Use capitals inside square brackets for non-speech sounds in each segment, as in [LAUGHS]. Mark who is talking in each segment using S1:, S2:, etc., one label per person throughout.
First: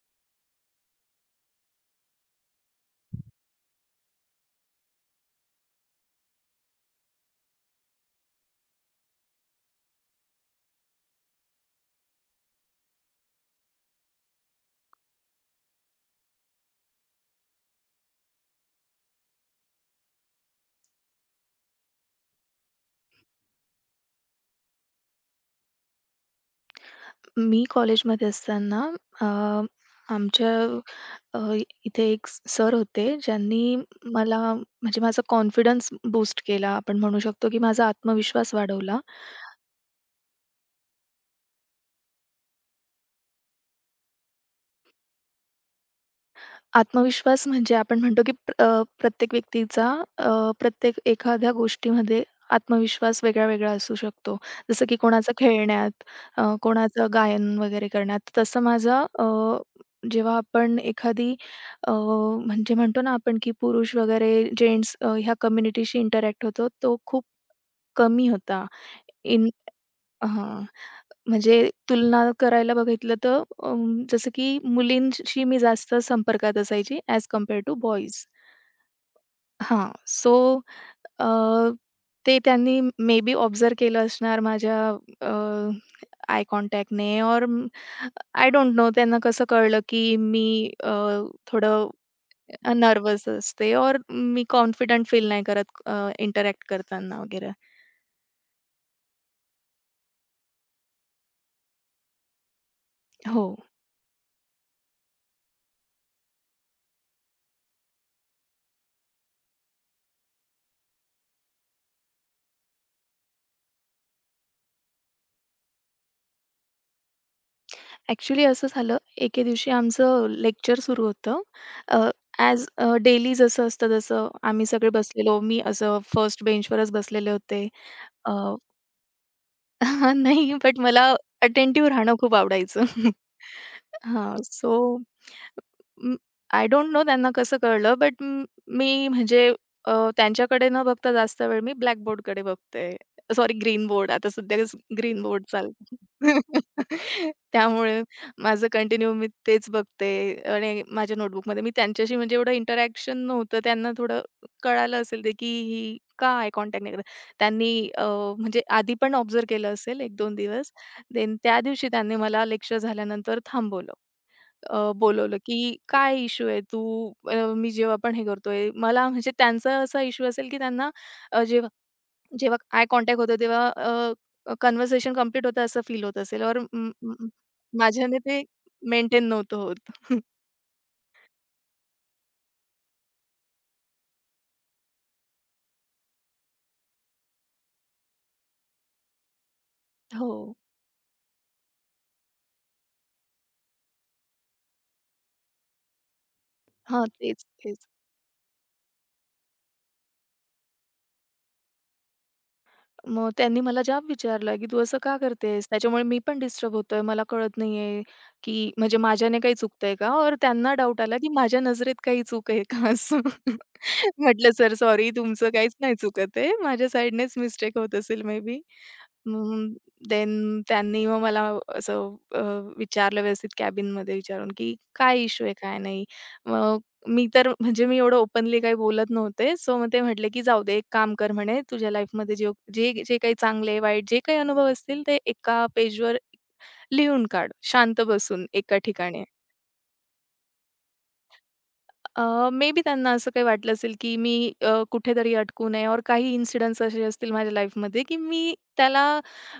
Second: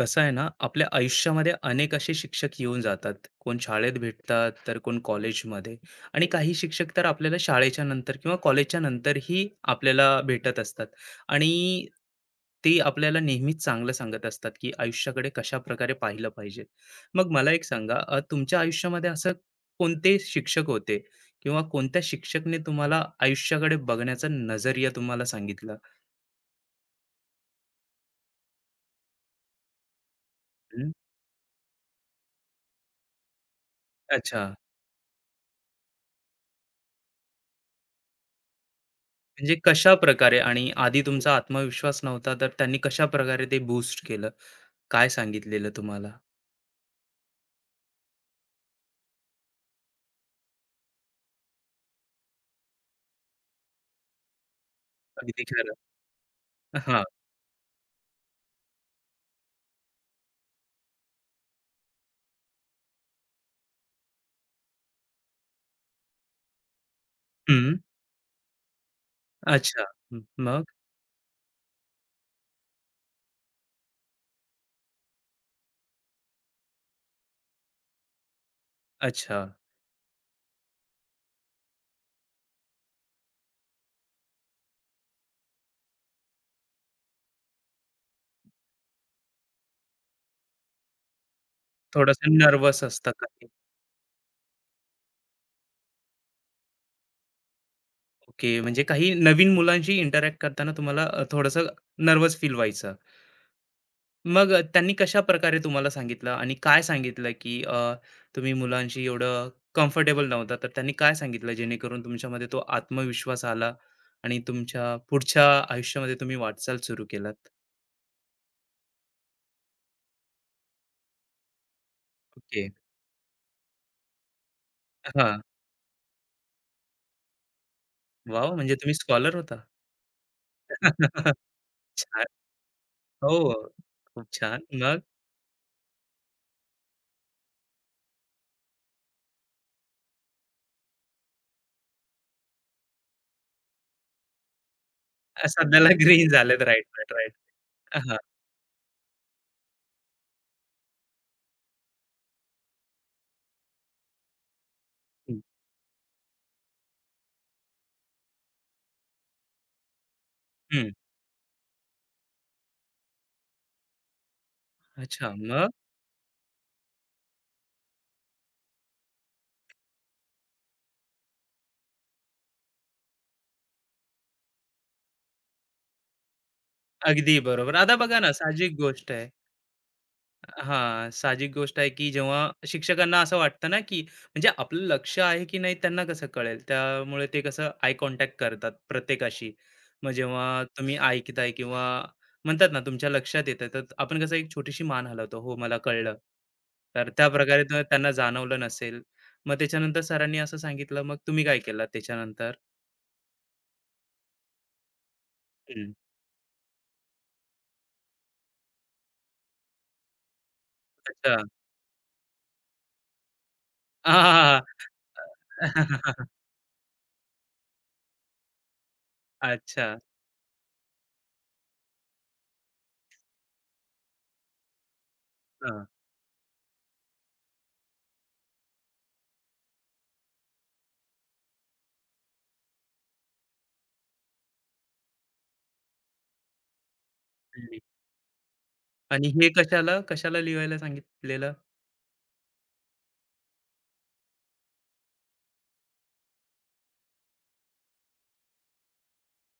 S1: कसं आहे ना, आपल्या आयुष्यामध्ये अनेक असे शिक्षक येऊन जातात. कोण शाळेत भेटतात, तर कोण कॉलेजमध्ये आणि काही शिक्षक तर आपल्याला शाळेच्या नंतर किंवा कॉलेजच्या नंतरही आपल्याला भेटत असतात. आणि ते आपल्याला नेहमीच चांगलं सांगत असतात, की आयुष्याकडे कशाप्रकारे पाहिलं पाहिजे. मग मला एक सांगा, तुमच्या आयुष्यामध्ये असं कोणते शिक्षक होते किंवा कोणत्या शिक्षकने तुम्हाला आयुष्याकडे बघण्याचा नजरिया तुम्हाला सांगितला?
S2: मी कॉलेजमध्ये असताना अ, आमच्या
S1: हं,
S2: अ, इथे एक सर होते, ज्यांनी मला
S1: अच्छा.
S2: म्हणजे माझा कॉन्फिडन्स बूस्ट केला. आपण म्हणू शकतो, की माझा आत्मविश्वास वाढवला.
S1: म्हणजे कशा प्रकारे आणि आधी तुमचा आत्मविश्वास नव्हता, तर त्यांनी कशा प्रकारे ते बूस्ट केलं? काय सांगितलेलं तुम्हाला?
S2: आत्मविश्वास म्हणजे आपण म्हणतो की प्रत्येक व्यक्तीचा प्रत्येक एखाद्या गोष्टीमध्ये आत्मविश्वास वेगळा-वेगळा असू शकतो. जसं की कोणाचं
S1: अगदी खरं.
S2: खेळण्यात,
S1: हां.
S2: कोणाचं गायन वगैरे करण्यात. तसं माझं जेव्हा आपण एखादी म्हणजे म्हणतो ना आपण की पुरुष वगैरे जेंट्स ह्या कम्युनिटीशी इंटरॅक्ट होतो, तो खूप
S1: हं.
S2: कमी होता.
S1: अच्छा. हं. मग?
S2: हां. म्हणजे तुलना करायला बघितलं तर जसं की मुलींशी मी जास्त संपर्कात असायची ॲज कंपेअर टू बॉयज.
S1: अच्छा.
S2: हां. सो अ, ते त्यांनी मे बी ऑब्झर्व्ह केलं असणार माझ्या अ, आय कॉन्टॅक्टने और आय डोंट नो त्यांना कसं कळलं की मी अ, थोडं
S1: थोडंसं नर्व्हस असता
S2: नर्व्हस
S1: काही.
S2: असते और मी कॉन्फिडंट फील नाही करत, इंटरॅक्ट करताना वगैरे.
S1: ओके. म्हणजे काही नवीन मुलांशी इंटरॅक्ट करताना तुम्हाला नर्व्हस फील व्हायचं.
S2: हो.
S1: मग त्यांनी कशाप्रकारे तुम्हाला सांगितलं आणि काय सांगितलं, की तुम्ही मुलांशी एवढं कम्फर्टेबल नव्हता, तर त्यांनी काय सांगितलं जेणेकरून तुमच्यामध्ये तो आत्मविश्वास आला आणि तुमच्या पुढच्या आयुष्यामध्ये तुम्ही वाटचाल सुरू केलात?
S2: ॲक्चुअली असं झालं, एके दिवशी आमचं लेक्चर सुरू होतं. अ,
S1: ओके.
S2: ॲज डेली जसं असतं तसं आम्ही सगळे बसलेलो.
S1: हां.
S2: मी असं फर्स्ट बेंचवरच बसलेले होते. अ,
S1: वॉव! म्हणजे तुम्ही स्कॉलर होता.
S2: [LAUGHS] नाही, बट मला
S1: [LAUGHS]
S2: अटेंटिव्ह राहणं
S1: छान.
S2: खूप आवडायचं. [LAUGHS]
S1: हो. खूप
S2: हां,
S1: छान.
S2: सो
S1: मग
S2: अं, आय डोंट नो त्यांना कसं कळलं, बट मी म्हणजे त्यांच्याकडे न बघता जास्त वेळ मी ब्लॅक बोर्डकडे बघते. Sorry green board. आता सध्या ग्रीन बोर्ड
S1: सध्याला
S2: चालतं.
S1: ग्रीन झालेत. Right, right, right.
S2: [LAUGHS] त्यामुळे
S1: हां.
S2: माझं कंटिन्यू मी तेच बघते आणि माझ्या नोटबुकमध्ये मी त्यांच्याशी म्हणजे एवढं इंटरॅक्शन नव्हतं. त्यांना थोडं कळालं असेल ते,
S1: हं.
S2: की ही का आय कॉन्टॅक्ट नाही करत. त्यांनी अ, म्हणजे आधी पण ऑब्झर्व्ह केलं असेल 1-2 दिवस. देन त्या दिवशी त्यांनी मला लेक्चर झाल्यानंतर थांबवलं.
S1: अच्छा.
S2: बोलवलं,
S1: मग?
S2: की "काय इश्यू आहे? तू मी जेव्हा पण हे करतोय." मला म्हणजे त्यांचा असा इश्यू असेल, की त्यांना जेव्हा जेव्हा आय कॉन्टॅक्ट होतो तेव्हा कन्व्हर्सेशन कंप्लीट होतं असं फील होत असेल और म म
S1: अगदी बरोबर. आता
S2: माझ्याने
S1: बघा ना,
S2: ते
S1: साहजिक गोष्ट
S2: मेंटेन
S1: आहे.
S2: नव्हतं होत. [LAUGHS]
S1: हां, साहजिक गोष्ट आहे, की जेव्हा शिक्षकांना असं वाटतं ना, की म्हणजे आपलं लक्ष आहे की नाही त्यांना कसं कळेल? त्यामुळे ते कसं आय कॉन्टॅक्ट करतात प्रत्येकाशी. मग
S2: हो.
S1: जेव्हा तुम्ही ऐकताय किंवा म्हणतात ना तुमच्या लक्षात येतं, तर आपण कसं एक छोटीशी मान हलवतो, "हो, मला कळलं."
S2: हां,
S1: तर
S2: तेच,
S1: त्याप्रकारे तर
S2: तेच.
S1: त्यांना जाणवलं नसेल. मग त्याच्यानंतर सरांनी असं सांगितलं, मग तुम्ही काय केलात त्याच्यानंतर?
S2: मग त्यांनी मला जाब विचारला, की "तू असं का करतेस?"
S1: हं.
S2: त्याच्यामुळे मी पण डिस्टर्ब होतोय. मला कळत नाहीये, की म्हणजे माझ्याने काही चुकतंय का? और त्यांना डाऊट आला, की
S1: अच्छा. [LAUGHS]
S2: माझ्या नजरेत काही चूक आहे का असं. [LAUGHS]
S1: हां,
S2: म्हटलं,
S1: हां,
S2: "सर सॉरी, तुमचं
S1: हां.
S2: काहीच नाही
S1: [LAUGHS]
S2: चुकत आहे. माझ्या साइडनेच मिस्टेक होत असेल मे बी."
S1: अच्छा.
S2: देन त्यांनी मग मला असं विचारलं व्यवस्थित कॅबिनमध्ये विचारून, की "काय इश्यू आहे? काय
S1: हा.
S2: नाही?" मी तर म्हणजे मी एवढं ओपनली काही बोलत नव्हते. सो मग ते म्हटले, की "जाऊ दे, एक काम कर," म्हणे, "तुझ्या लाईफमध्ये जे जे जे काही चांगले, वाईट जे काही अनुभव असतील, ते एका पेजवर लिहून काढ,
S1: हम्म.
S2: शांत बसून एका ठिकाणी."
S1: आणि हे कशाला, कशाला लिहायला सांगितलेलं?
S2: मे बी त्यांना असं काही वाटलं असेल, की मी कुठेतरी अटकू नये और काही इन्सिडन्ट्स असे असतील माझ्या लाईफमध्ये, की मी त्याला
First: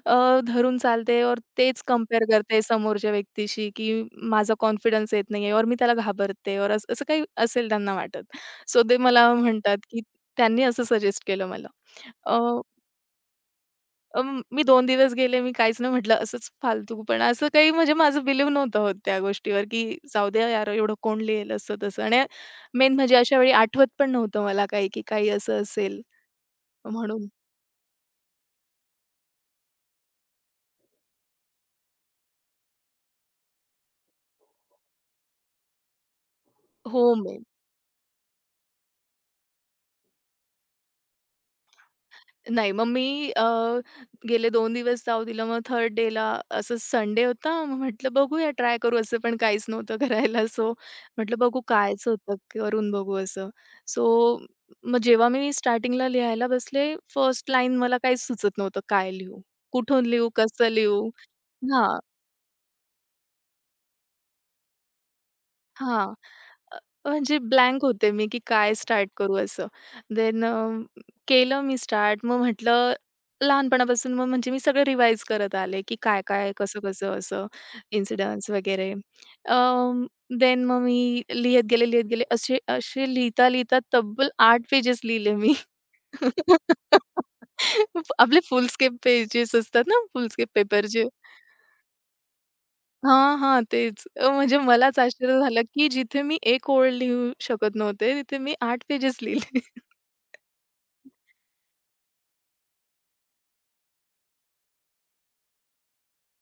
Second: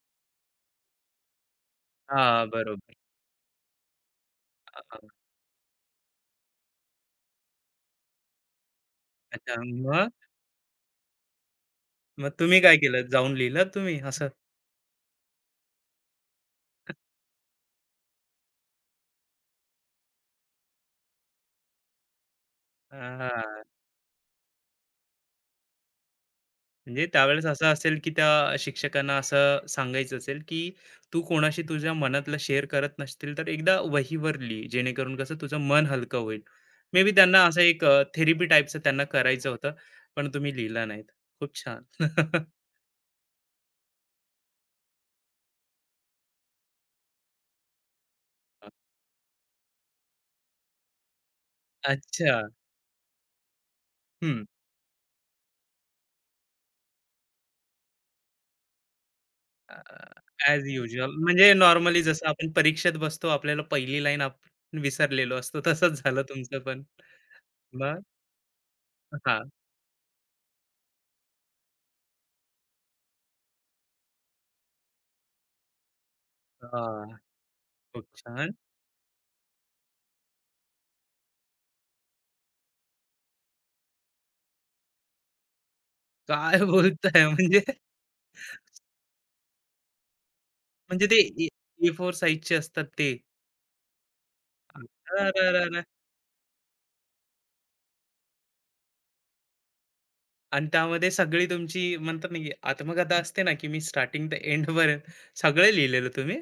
S2: अ, धरून चालते और तेच कंपेअर
S1: हां,
S2: करते
S1: बरोबर.
S2: समोरच्या व्यक्तीशी, की माझा
S1: हां,
S2: कॉन्फिडन्स येत नाहीये और मी त्याला घाबरते और असं असं काही असेल त्यांना वाटत. सो ते मला
S1: अच्छा.
S2: म्हणतात, की
S1: मग?
S2: त्यांनी असं सजेस्ट केलं मला.
S1: मग
S2: अ
S1: तुम्ही काय केलं? जाऊन लिहिलं तुम्ही असं?
S2: मी दोन दिवस गेले, मी काहीच नाही म्हटलं. असंच फालतूपणा असं काही म्हणजे माझं बिलीव्ह नव्हतं होत त्या गोष्टीवर, की जाऊ द्या यार, एवढं कोण लिहेल असं तसं आणि मेन म्हणजे अशा वेळी
S1: हां,
S2: आठवत पण नव्हतं मला काही, की काही असं असेल
S1: म्हणजे
S2: म्हणून.
S1: त्यावेळेस असं असेल, की त्या शिक्षकांना असं सांगायचं असेल, की तू कोणाशी तुझ्या मनातलं शेअर करत नसशील, तर एकदा वहीवर लिही, जेणेकरून कसं तुझं मन हलकं होईल. मे
S2: हो,
S1: बी त्यांना असं एक थेरपी टाईपचं त्यांना करायचं होतं, पण तुम्ही लिहिला नाहीत. खूप छान. [LAUGHS]
S2: नाही, मग मी गेले दोन दिवस जाऊ दिलं. मग थर्ड डेला असंच संडे होता. मग म्हटलं बघूया ट्राय करू. असं पण काहीच नव्हतं करायला. सो म्हटलं बघू कायच
S1: अच्छा.
S2: होतं, करून बघू असं. सो
S1: हं.
S2: मग जेव्हा मी स्टार्टिंगला लिहायला बसले, फर्स्ट लाईन मला काहीच सुचत नव्हतं. काय लिहू?
S1: अ,
S2: कुठून लिहू?
S1: ॲज
S2: कसं लिहू?
S1: युजुअल म्हणजे
S2: हां.
S1: नॉर्मली जसं आपण परीक्षेत बसतो, आपल्याला पहिली लाईन आपण विसरलेलो असतो, तसंच
S2: हां.
S1: झालं तुमचं
S2: अ,
S1: पण.
S2: म्हणजे ब्लँक
S1: मग?
S2: होते मी, की काय स्टार्ट करू
S1: हां.
S2: असं. देन केलं मी स्टार्ट. मग म्हटलं लहानपणापासून मग म्हणजे मी सगळं रिवाईज करत आले, की काय-काय,
S1: हां.
S2: कसं-कसं असं
S1: खूप
S2: इन्सिडन्स
S1: छान.
S2: वगैरे. देन मग मी लिहित गेले, लिहित गेले. असे असे लिहिता-लिहिता तब्बल 8 पेजेस लिहिले मी.
S1: काय बोलताय?
S2: [LAUGHS]
S1: म्हणजे
S2: आपले फुल स्केप पेजेस असतात ना, फुल स्केप पेपरचे.
S1: म्हणजे ते ए ए4 साइजचे असतात ते.
S2: हां, हां. तेच. म्हणजे मलाच आश्चर्य झालं,
S1: अरेरेरे!
S2: की जिथे मी 1 ओळ लिहू शकत नव्हते, तिथे मी 8 पेजेस लिहिले.
S1: आणि त्यामध्ये सगळी तुमची म्हणतात ना, की आत्मकथा असते ना, की मी स्टार्टिंग ते एंड एंडपर्यंत सगळं लिहिलेलं तुम्ही?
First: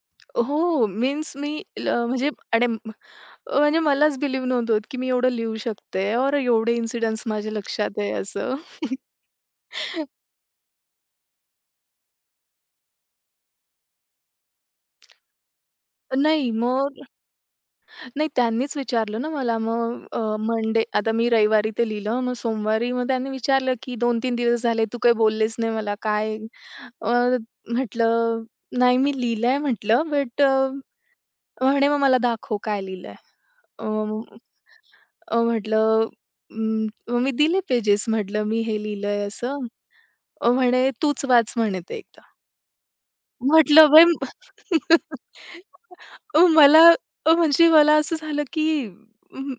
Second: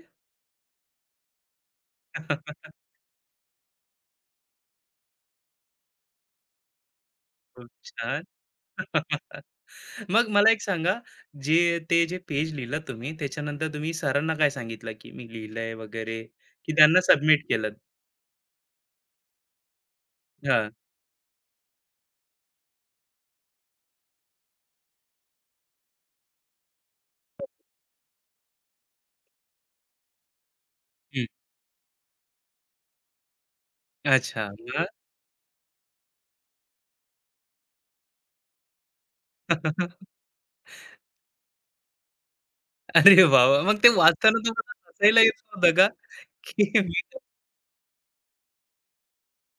S2: हो. मीन्स मी म्हणजे आणि
S1: [LAUGHS]
S2: म्हणजे मलाच बिलीव्ह नव्हतं होत, की मी एवढं लिहू शकते और एवढे इन्सिडन्ट्स माझ्या
S1: खूप
S2: लक्षात आहे
S1: छान.
S2: असं.
S1: [LAUGHS]
S2: [LAUGHS]
S1: मग मला एक सांगा, जे ते जे पेज लिहिलं तुम्ही, त्याच्यानंतर तुम्ही सरांना काय सांगितलं, की मी लिहिलंय वगैरे,
S2: नाही
S1: की त्यांना
S2: मग
S1: सबमिट केलं?
S2: नाही त्यांनीच विचारलं ना मला मग
S1: हां.
S2: मंडे आता मी रविवारी ते लिहिलं. मग सोमवारी मग त्यांनी विचारलं, की "2-3 दिवस झाले तू काही बोललेच नाही मला काय?" अ, म्हटलं, "नाही मी लिहिलंय" म्हटलं, "बट"
S1: हं.
S2: म्हणे, "मग मला दाखव काय लिहिलंय." अ,
S1: अच्छा. मग?
S2: अ, म्हटलं, "अं, मग मी दिले पेजेस म्हटलं, "मी हे लिहिलंय" असं.
S1: [LAUGHS]
S2: म्हणे, "तूच वाच" म्हणे ते एकदा.
S1: अरे वाह! वाह! मग ते
S2: म्हटलं, "बाई"
S1: वाचताना तुम्हाला हसायला येत नव्हतं का? की
S2: मला
S1: मी
S2: म्हणजे मला असं झालं, की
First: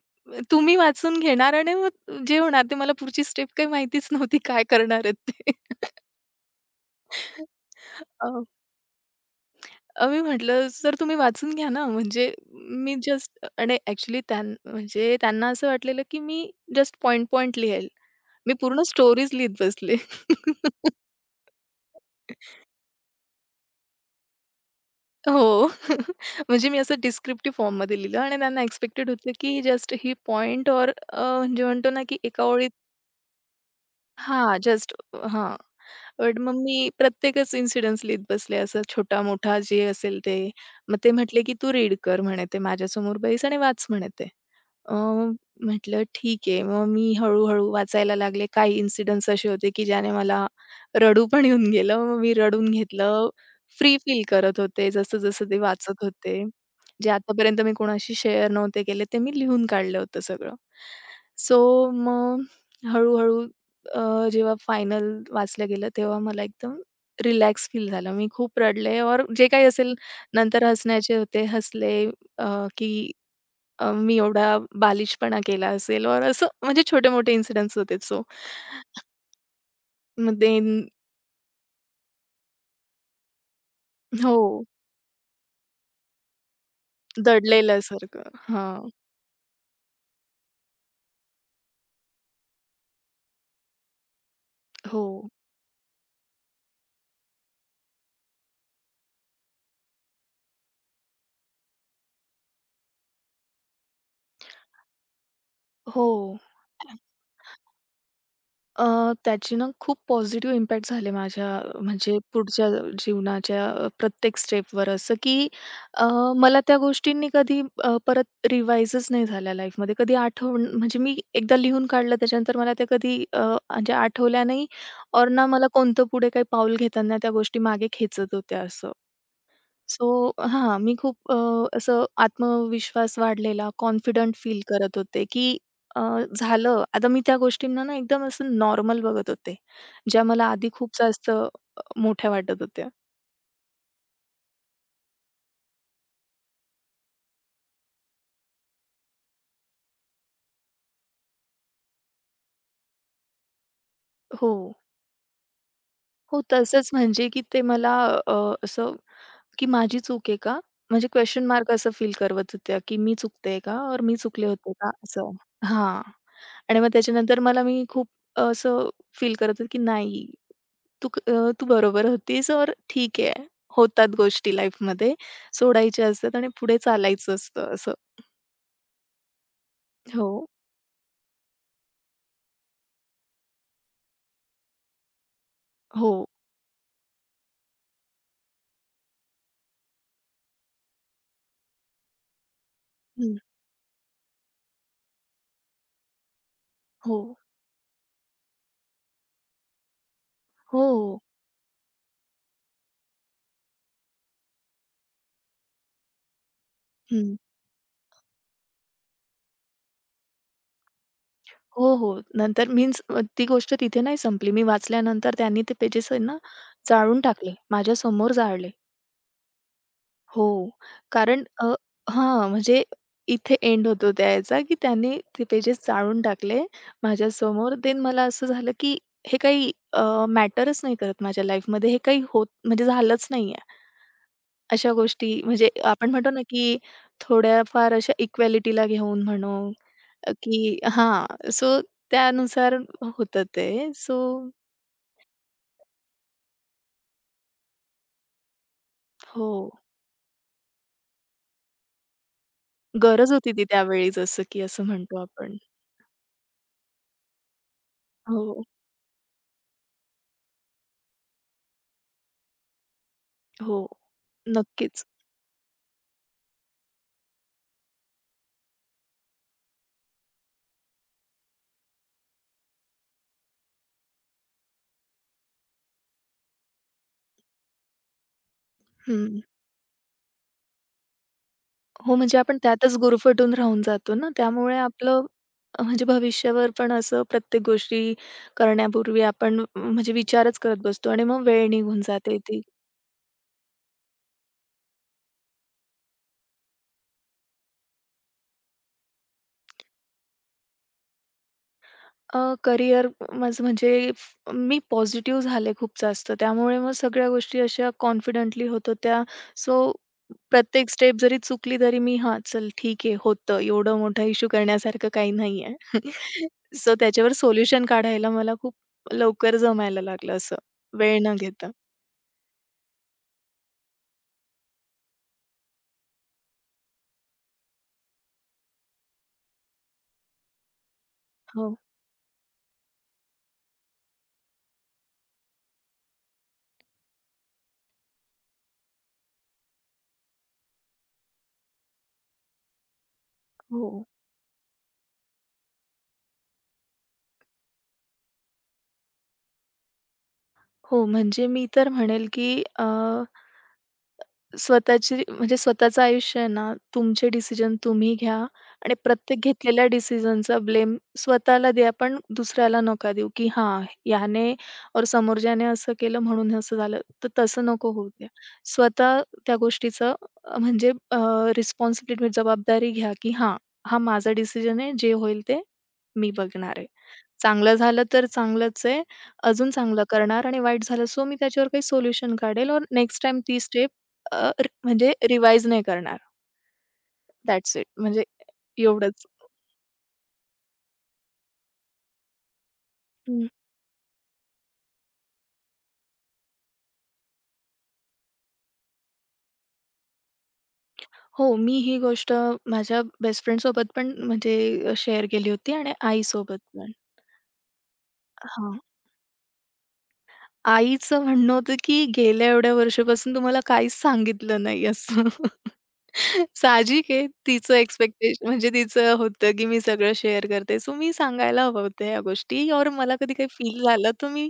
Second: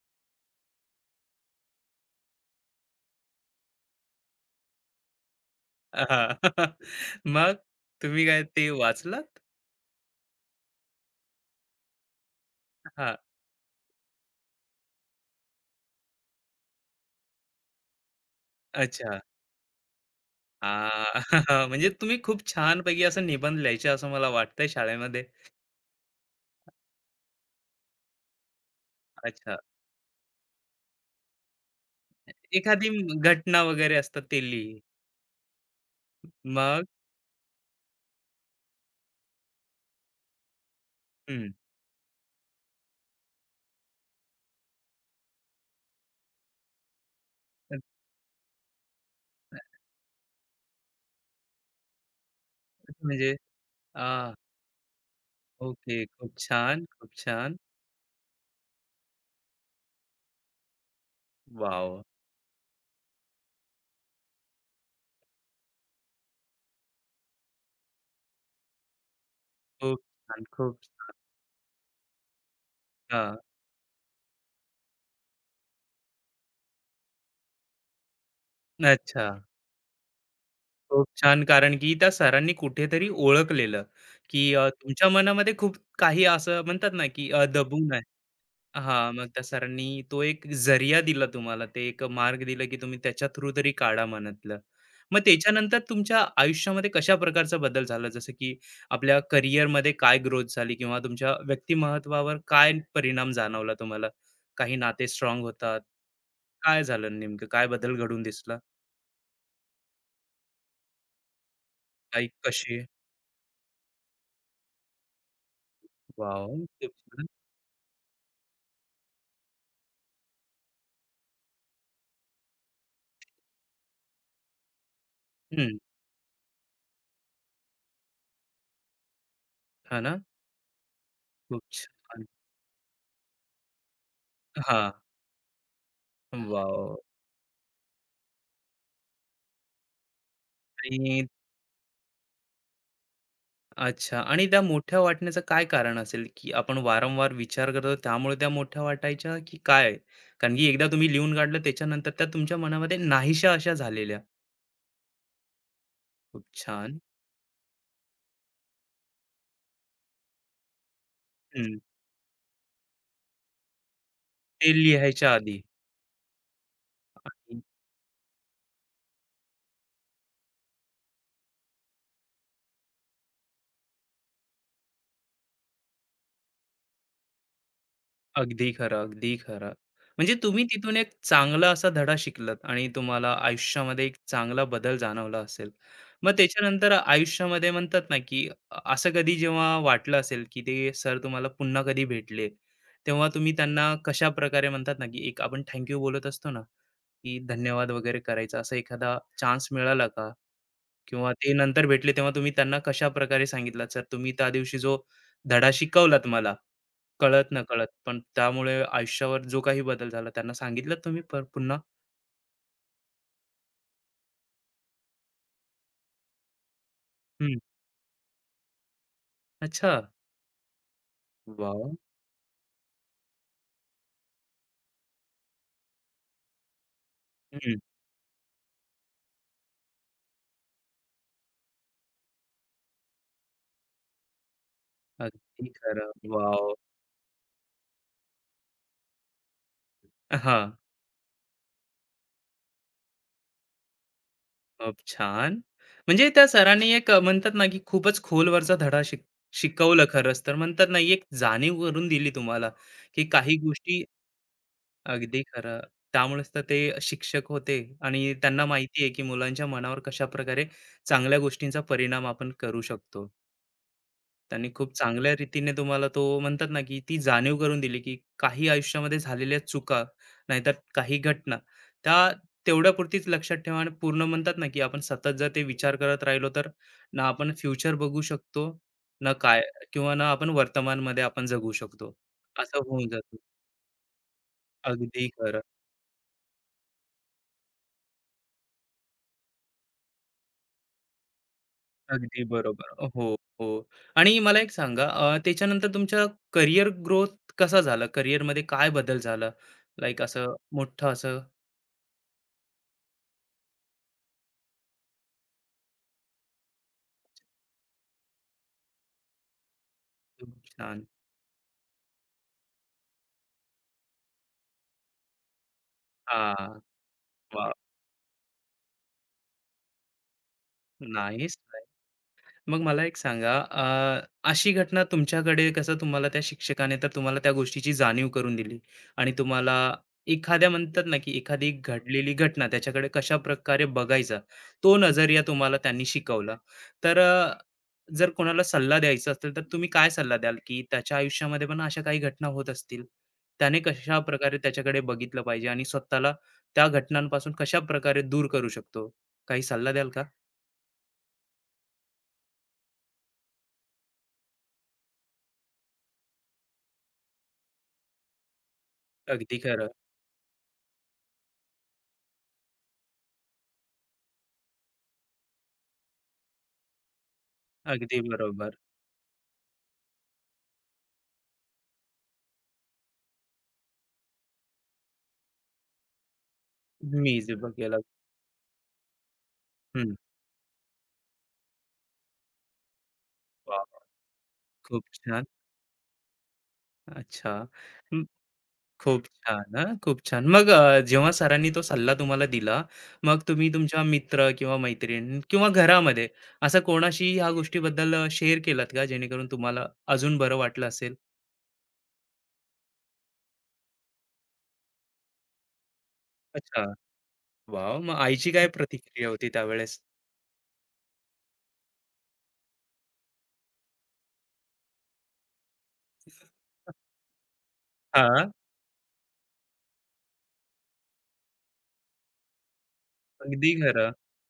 S2: तुम्ही वाचून घेणार आणि मग जे होणार ते मला पुढची स्टेप काही माहितीच नव्हती काय करणार आहेत ते.
S1: हां. [LAUGHS]
S2: [LAUGHS]
S1: मग तुम्ही
S2: अ,
S1: काय ते वाचलात?
S2: अ, मी म्हटलं, "सर तुम्ही वाचून घ्या ना." म्हणजे मी
S1: हां.
S2: जस्ट आणि ॲक्चुअली म्हणजे त्यांना असं वाटलेलं, की मी जस्ट पॉइंट लिहेल. मी पूर्ण
S1: अच्छा.
S2: स्टोरीज लिहीत बसले. [LAUGHS]
S1: हां. [LAUGHS] म्हणजे तुम्ही खूप छानपैकी असं निबंध लिहायचे असं मला वाटतंय शाळेमध्ये.
S2: हो. [LAUGHS] म्हणजे मी असं डिस्क्रिप्टिव्ह फॉर्ममध्ये लिहिलं आणि त्यांना एक्सपेक्टेड होतं
S1: अच्छा.
S2: की जस्ट ही पॉइंट और म्हणजे म्हणतो ना की एका ओळीत
S1: एखादी घटना वगैरे असतात ते
S2: हां,
S1: लिही.
S2: जस्ट हां. बट मग मी
S1: मग?
S2: प्रत्येकच इन्सिडन्स लिहीत बसले, असं छोटा-मोठा जे असेल ते. मग ते म्हटले,
S1: हं.
S2: की "तू रीड कर" म्हणे ते, "माझ्यासमोर बैस आणि वाच" म्हणे ते. अ, म्हटलं ठीक आहे. मग मी हळू वाचायला लागले. काही इन्सिडन्स असे होते, की ज्याने मला रडू पण येऊन गेलं. मग मी रडून घेतलं.
S1: म्हणजे
S2: फ्री फील
S1: आह!
S2: करत होते, जसं-जसं ते
S1: ओके.
S2: वाचत
S1: खूप
S2: होते.
S1: छान, खूप
S2: जे
S1: छान.
S2: आतापर्यंत मी कोणाशी शेअर नव्हते केले, ते मी लिहून काढलं होतं सगळं. So
S1: wow!
S2: मग हळू जेव्हा फायनल वाचलं गेलं तेव्हा मला एकदम रिलॅक्स फील झालं. मी खूप रडले और जे काही असेल
S1: खूप छान,
S2: नंतर
S1: खूप
S2: हसण्याचे होते, हसले की
S1: हां.
S2: मी एवढा बालिशपणा केला असेल और असं म्हणजे छोटे-मोठे इन्सिडेंट्स होते सो.
S1: अच्छा.
S2: मग देन
S1: खूप छान कारण की त्या सरांनी कुठेतरी ओळखलेलं, की
S2: हो,
S1: तुमच्या मनामध्ये खूप काही असं म्हणतात ना, की दबून आहे.
S2: दडलेल्यासारखं. हां.
S1: हां, मग त्या सरांनी तो एक जरिया दिला तुम्हाला. ते एक मार्ग दिला, की तुम्ही त्याच्या थ्रू तरी काढा मनातलं.
S2: हो.
S1: मग त्याच्यानंतर तुमच्या आयुष्यामध्ये कशा प्रकारचा बदल झाला? जसं की आपल्या करिअरमध्ये काय ग्रोथ झाली किंवा तुमच्या व्यक्तिमत्त्वावर काय परिणाम जाणवला तुम्हाला? काही नाते स्ट्राँग होतात.
S2: हो.
S1: काय झालं नेमकं? काय बदल घडून दिसला?
S2: त्याचे ना खूप पॉझिटिव्ह इम्पॅक्ट झाले माझ्या म्हणजे
S1: काही
S2: पुढच्या
S1: कसे?
S2: जीवनाच्या प्रत्येक स्टेपवर असं की अ,
S1: वॉव!
S2: मला त्या
S1: खूप छान.
S2: गोष्टींनी कधी परत रिवाइजच नाही झाल्या लाईफमध्ये. कधी आठवण म्हणजे मी एकदा लिहून काढलं त्याच्यानंतर मला त्या कधी म्हणजे आठवल्या नाही और ना मला
S1: हं.
S2: कोणतं पुढे काही पाऊल घेताना त्या गोष्टी मागे खेचत होत्या असं.
S1: हां
S2: सो
S1: ना?
S2: हां, मी खूप
S1: खूप
S2: असं
S1: छान.
S2: आत्मविश्वास वाढलेला, कॉन्फिडंट फील
S1: हां.
S2: करत होते, की अ, झालं.
S1: वॉव!
S2: आता मी त्या गोष्टींना ना एकदम असं नॉर्मल बघत होते, ज्या मला आधी खूप
S1: आणि
S2: जास्त मोठ्या वाटत होत्या.
S1: अच्छा आणि त्या मोठ्या वाटण्याचं काय कारण असेल, की आपण वारंवार विचार करतो त्यामुळे त्या मोठ्या वाटायच्या की काय? कारण की एकदा तुम्ही लिहून काढलं त्याच्यानंतर त्या तुमच्या मनामध्ये नाहीशा अशा झालेल्या.
S2: हो, हो,
S1: खूप
S2: तसंच
S1: छान.
S2: म्हणजे की ते मला अ, असं की माझी चूक आहे का? म्हणजे क्वेशन मार्क
S1: हं.
S2: असं फील करवत होत्या, की मी चुकते का? और मी चुकले
S1: ते
S2: होते का? असं.
S1: लिहायच्या
S2: हां. आणि मग त्याच्यानंतर
S1: आधी.
S2: मला मी खूप असं फील करत होते, की नाही तू बरोबर होतीस और ठीक आहे. होतात गोष्टी लाईफमध्ये. सोडायच्या असतात आणि पुढे चालायचं असतं असं.
S1: अगदी खरं, अगदी खरं.
S2: हो,
S1: म्हणजे तुम्ही तिथून एक चांगला असा धडा शिकलात आणि तुम्हाला आयुष्यामध्ये एक चांगला बदल जाणवला असेल.
S2: हो.
S1: मग त्याच्यानंतर आयुष्यामध्ये म्हणतात ना, की असं कधी जेव्हा वाटलं असेल, की ते सर तुम्हाला पुन्हा कधी भेटले, तेव्हा
S2: हं.
S1: तुम्ही त्यांना कशाप्रकारे म्हणतात ना, की एक आपण थँक बोलत असतो ना,
S2: हो,
S1: की धन्यवाद वगैरे करायचा असा एखादा चान्स मिळाला का?
S2: हो.
S1: किंवा ते नंतर भेटले तेव्हा तुम्ही त्यांना कशाप्रकारे सांगितलात, "सर तुम्ही त्या दिवशी जो धडा शिकवलात मला"
S2: हं.
S1: कळत-नकळत, पण त्यामुळे आयुष्यावर जो काही बदल झाला त्यांना सांगितलं तुम्ही पर पुन्हा?
S2: हो, हो. नंतर मीन्स ती गोष्ट तिथे नाही संपली. मी वाचल्यानंतर त्यांनी ते पेजेस आहे ना, जाळून टाकले.
S1: हं.
S2: माझ्यासमोर जाळले.
S1: अच्छा.
S2: हो. कारण अ,
S1: वॉव!
S2: हां, म्हणजे इथे एंड होतो त्या ह्याचा, की त्याने ते पेजेस जाळून टाकले माझ्यासमोर.
S1: हं.
S2: देन मला असं झालं, की हे काही अ, मॅटरच नाही करत माझ्या लाईफमध्ये. हे काही होत म्हणजे झालंच नाहीये. अशा गोष्टी
S1: अगदी
S2: म्हणजे आपण
S1: खरं.
S2: म्हणतो ना,
S1: वॉव!
S2: की थोड्याफार अशा इक्वालिटीला घेऊन म्हणू
S1: हां.
S2: की हां, सो त्यानुसार होतं ते. सो
S1: खूप छान. म्हणजे त्या सरांनी एक म्हणतात ना, की खूपच खोलवरचा धडा
S2: हो,
S1: शिकवलं खरंच तर. म्हणतात ना, एक जाणीव करून दिली तुम्हाला, की
S2: गरज होती
S1: काही
S2: ती
S1: गोष्टी
S2: त्यावेळी जसं की असं म्हणतो
S1: अगदी
S2: आपण.
S1: खरं. त्यामुळेच तर ते शिक्षक होते आणि
S2: हो,
S1: त्यांना माहिती आहे, की मुलांच्या मनावर कशाप्रकारे चांगल्या गोष्टींचा परिणाम आपण करू शकतो.
S2: हो.
S1: त्यांनी खूप
S2: नक्कीच.
S1: चांगल्या रीतीने तुम्हाला तो म्हणतात ना, की ती जाणीव करून दिली, की काही आयुष्यामध्ये झालेल्या चुका, नाहीतर काही घटना, त्या तेवढ्यापुरतीच लक्षात ठेवा आणि पूर्ण म्हणतात ना, की आपण सतत जर ते विचार करत राहिलो, तर ना आपण फ्युचर बघू शकतो, ना
S2: हं.
S1: काय किंवा ना आपण वर्तमानमध्ये आपण जगू शकतो.
S2: हो, म्हणजे आपण
S1: असं
S2: त्यातच
S1: होऊन जातं.
S2: गुरफटून राहून जातो ना, त्यामुळे आपलं
S1: अगदी खरं.
S2: म्हणजे भविष्यावर पण असं प्रत्येक गोष्टी करण्यापूर्वी आपण म्हणजे विचारच करत बसतो आणि मग वेळ निघून जाते
S1: अगदी
S2: ती.
S1: बरोबर. हो, हो. आणि मला एक सांगा, त्याच्यानंतर तुमच्या करियर ग्रोथ कसा झाला? करियरमध्ये काय बदल झाला? लाइक असं मोठं असं
S2: अ, करिअर माझं म्हणजे मी पॉझिटिव्ह झाले खूप जास्त. त्यामुळे मग सगळ्या गोष्टी अशा कॉन्फिडेंटली होत होत्या. सो
S1: खूप
S2: प्रत्येक
S1: छान.
S2: स्टेप जरी चुकली तरी मी "हां, चल ठीक आहे, होतं. एवढं मोठा इश्यू करण्यासारखं काही नाहीये." [LAUGHS]
S1: हां.
S2: सो त्याच्यावर
S1: वॉव!
S2: सोल्युशन काढायला मला खूप लवकर जमायला लागलं असं, वेळ न
S1: नाईस.
S2: घेता.
S1: मग मला एक सांगा अशी घटना तुमच्याकडे कसं तुम्हाला त्या शिक्षकाने तर तुम्हाला त्या गोष्टीची जाणीव करून दिली आणि तुम्हाला एखाद्या म्हणतात ना की
S2: हो,
S1: एखादी घडलेली घटना त्याच्याकडे कशा प्रकारे बघायचा तो नजरिया तुम्हाला त्यांनी शिकवला तर जर कोणाला सल्ला द्यायचा असेल तर तुम्ही काय सल्ला द्याल की त्याच्या आयुष्यामध्ये पण अशा काही घटना होत असतील त्याने
S2: हो.
S1: कशा प्रकारे त्याच्याकडे बघितलं पाहिजे आणि स्वतःला त्या घटनांपासून कशा प्रकारे दूर करू शकतो काही सल्ला द्याल का
S2: हो, म्हणजे मी तर म्हणेल की स्वतःची म्हणजे स्वतःचं आयुष्य आहे ना, तुमचे डिसिजन तुम्ही घ्या आणि प्रत्येक
S1: अगदी
S2: घेतलेल्या
S1: खरं
S2: डिसिजनचा ब्लेम स्वतःला द्या, पण दुसऱ्याला नका देऊ, की हां, याने और समोरच्याने असं केलं म्हणून हे असं झालं. तर तसं नको होऊ
S1: अगदी
S2: द्या.
S1: बरोबर
S2: स्वतः त्या गोष्टीचं म्हणजे रिस्पॉन्सिबिलिटी जबाबदारी घ्या, की हां, हा माझा डिसिजन आहे. जे होईल ते मी बघणार आहे.
S1: मी जे
S2: चांगलं
S1: बघायला
S2: झालं तर चांगलंच आहे. अजून चांगलं
S1: हं,
S2: करणार आणि वाईट झालं सो मी त्याच्यावर काही सोल्युशन काढेल और नेक्स्ट टाईम ती
S1: वाह!
S2: स्टेप अ, र
S1: खूप
S2: म्हणजे
S1: छान.
S2: रिवाईज नाही करणार.
S1: अच्छा.
S2: That's it.
S1: हं,
S2: म्हणजे
S1: खूप
S2: एवढंच.
S1: छान हां, खूप छान. मग जेव्हा सरांनी तो सल्ला तुम्हाला दिला, मग
S2: हं.
S1: तुम्ही तुमच्या मित्र किंवा मैत्रीण किंवा घरामध्ये असं कोणाशी ह्या गोष्टीबद्दल शेअर केलात का? जेणेकरून तुम्हाला अजून बरं वाटलं असेल?
S2: हो, मी ही गोष्ट माझ्या बेस्ट फ्रेंडसोबत पण म्हणजे शेअर केली होती आणि आईसोबत
S1: अच्छा.
S2: पण.
S1: वॉव! मग आईची काय प्रतिक्रिया होती त्यावेळेस?
S2: आईचं म्हणणं होतं, की "गेल्या एवढ्या वर्षापासून तुम्हाला काहीच सांगितलं नाही." असं. [LAUGHS] साहजिक आहे तिचं
S1: हां,
S2: एक्सपेक्टेशन म्हणजे तिचं होतं, की मी सगळं शेअर करते. सो मी सांगायला हव्या होत्या ह्या गोष्टी और मला कधी काही
S1: अगदी
S2: फील
S1: खरं.
S2: झालं तर मी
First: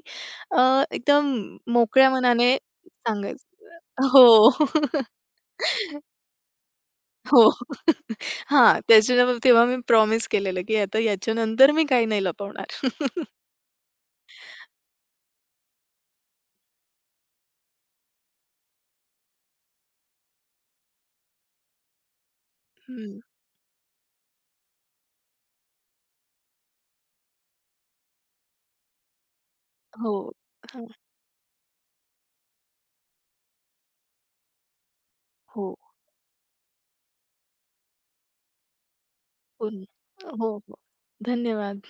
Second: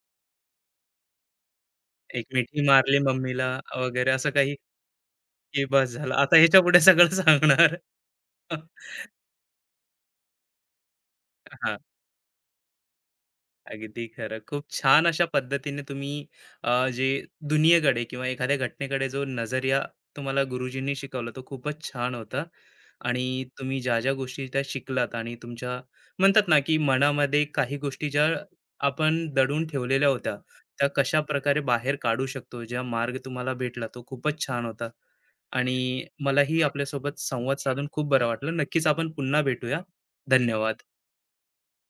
S2: अ, एकदम मोकळ्या
S1: एक
S2: मनाने
S1: मिठी मारली
S2: सांगायचं.
S1: मम्मीला वगैरे असं
S2: हो.
S1: काही, की बस
S2: [LAUGHS]
S1: झालं. आता ह्याच्यापुढे सगळं
S2: हो.
S1: सांगणार.
S2: [LAUGHS] हां,
S1: [LAUGHS]
S2: त्याच्या तेव्हा मी प्रॉमिस केलेलं, की आता याच्यानंतर
S1: हां.
S2: मी काही नाही लपवणार. [LAUGHS]
S1: अगदी खरं. खूप छान अशा पद्धतीने तुम्ही जे दुनियेकडे किंवा एखाद्या घटनेकडे जो नजरिया तुम्हाला गुरुजींनी शिकवला तो खूपच छान होता.
S2: हं.
S1: आणि तुम्ही ज्या ज्या गोष्टी त्या शिकलात आणि तुमच्या म्हणतात ना, की मनामध्ये काही गोष्टी ज्या आपण दडून ठेवलेल्या
S2: हो.
S1: होत्या, त्या
S2: हां.
S1: कशाप्रकारे बाहेर काढू शकतो, ज्या मार्ग तुम्हाला भेटला तो खूपच छान होता.
S2: हो.
S1: आणि मलाही आपल्यासोबत संवाद साधून खूप बरं वाटलं. नक्कीच आपण पुन्हा
S2: हो,
S1: भेटूया.
S2: हो, हो.
S1: धन्यवाद.
S2: धन्यवाद.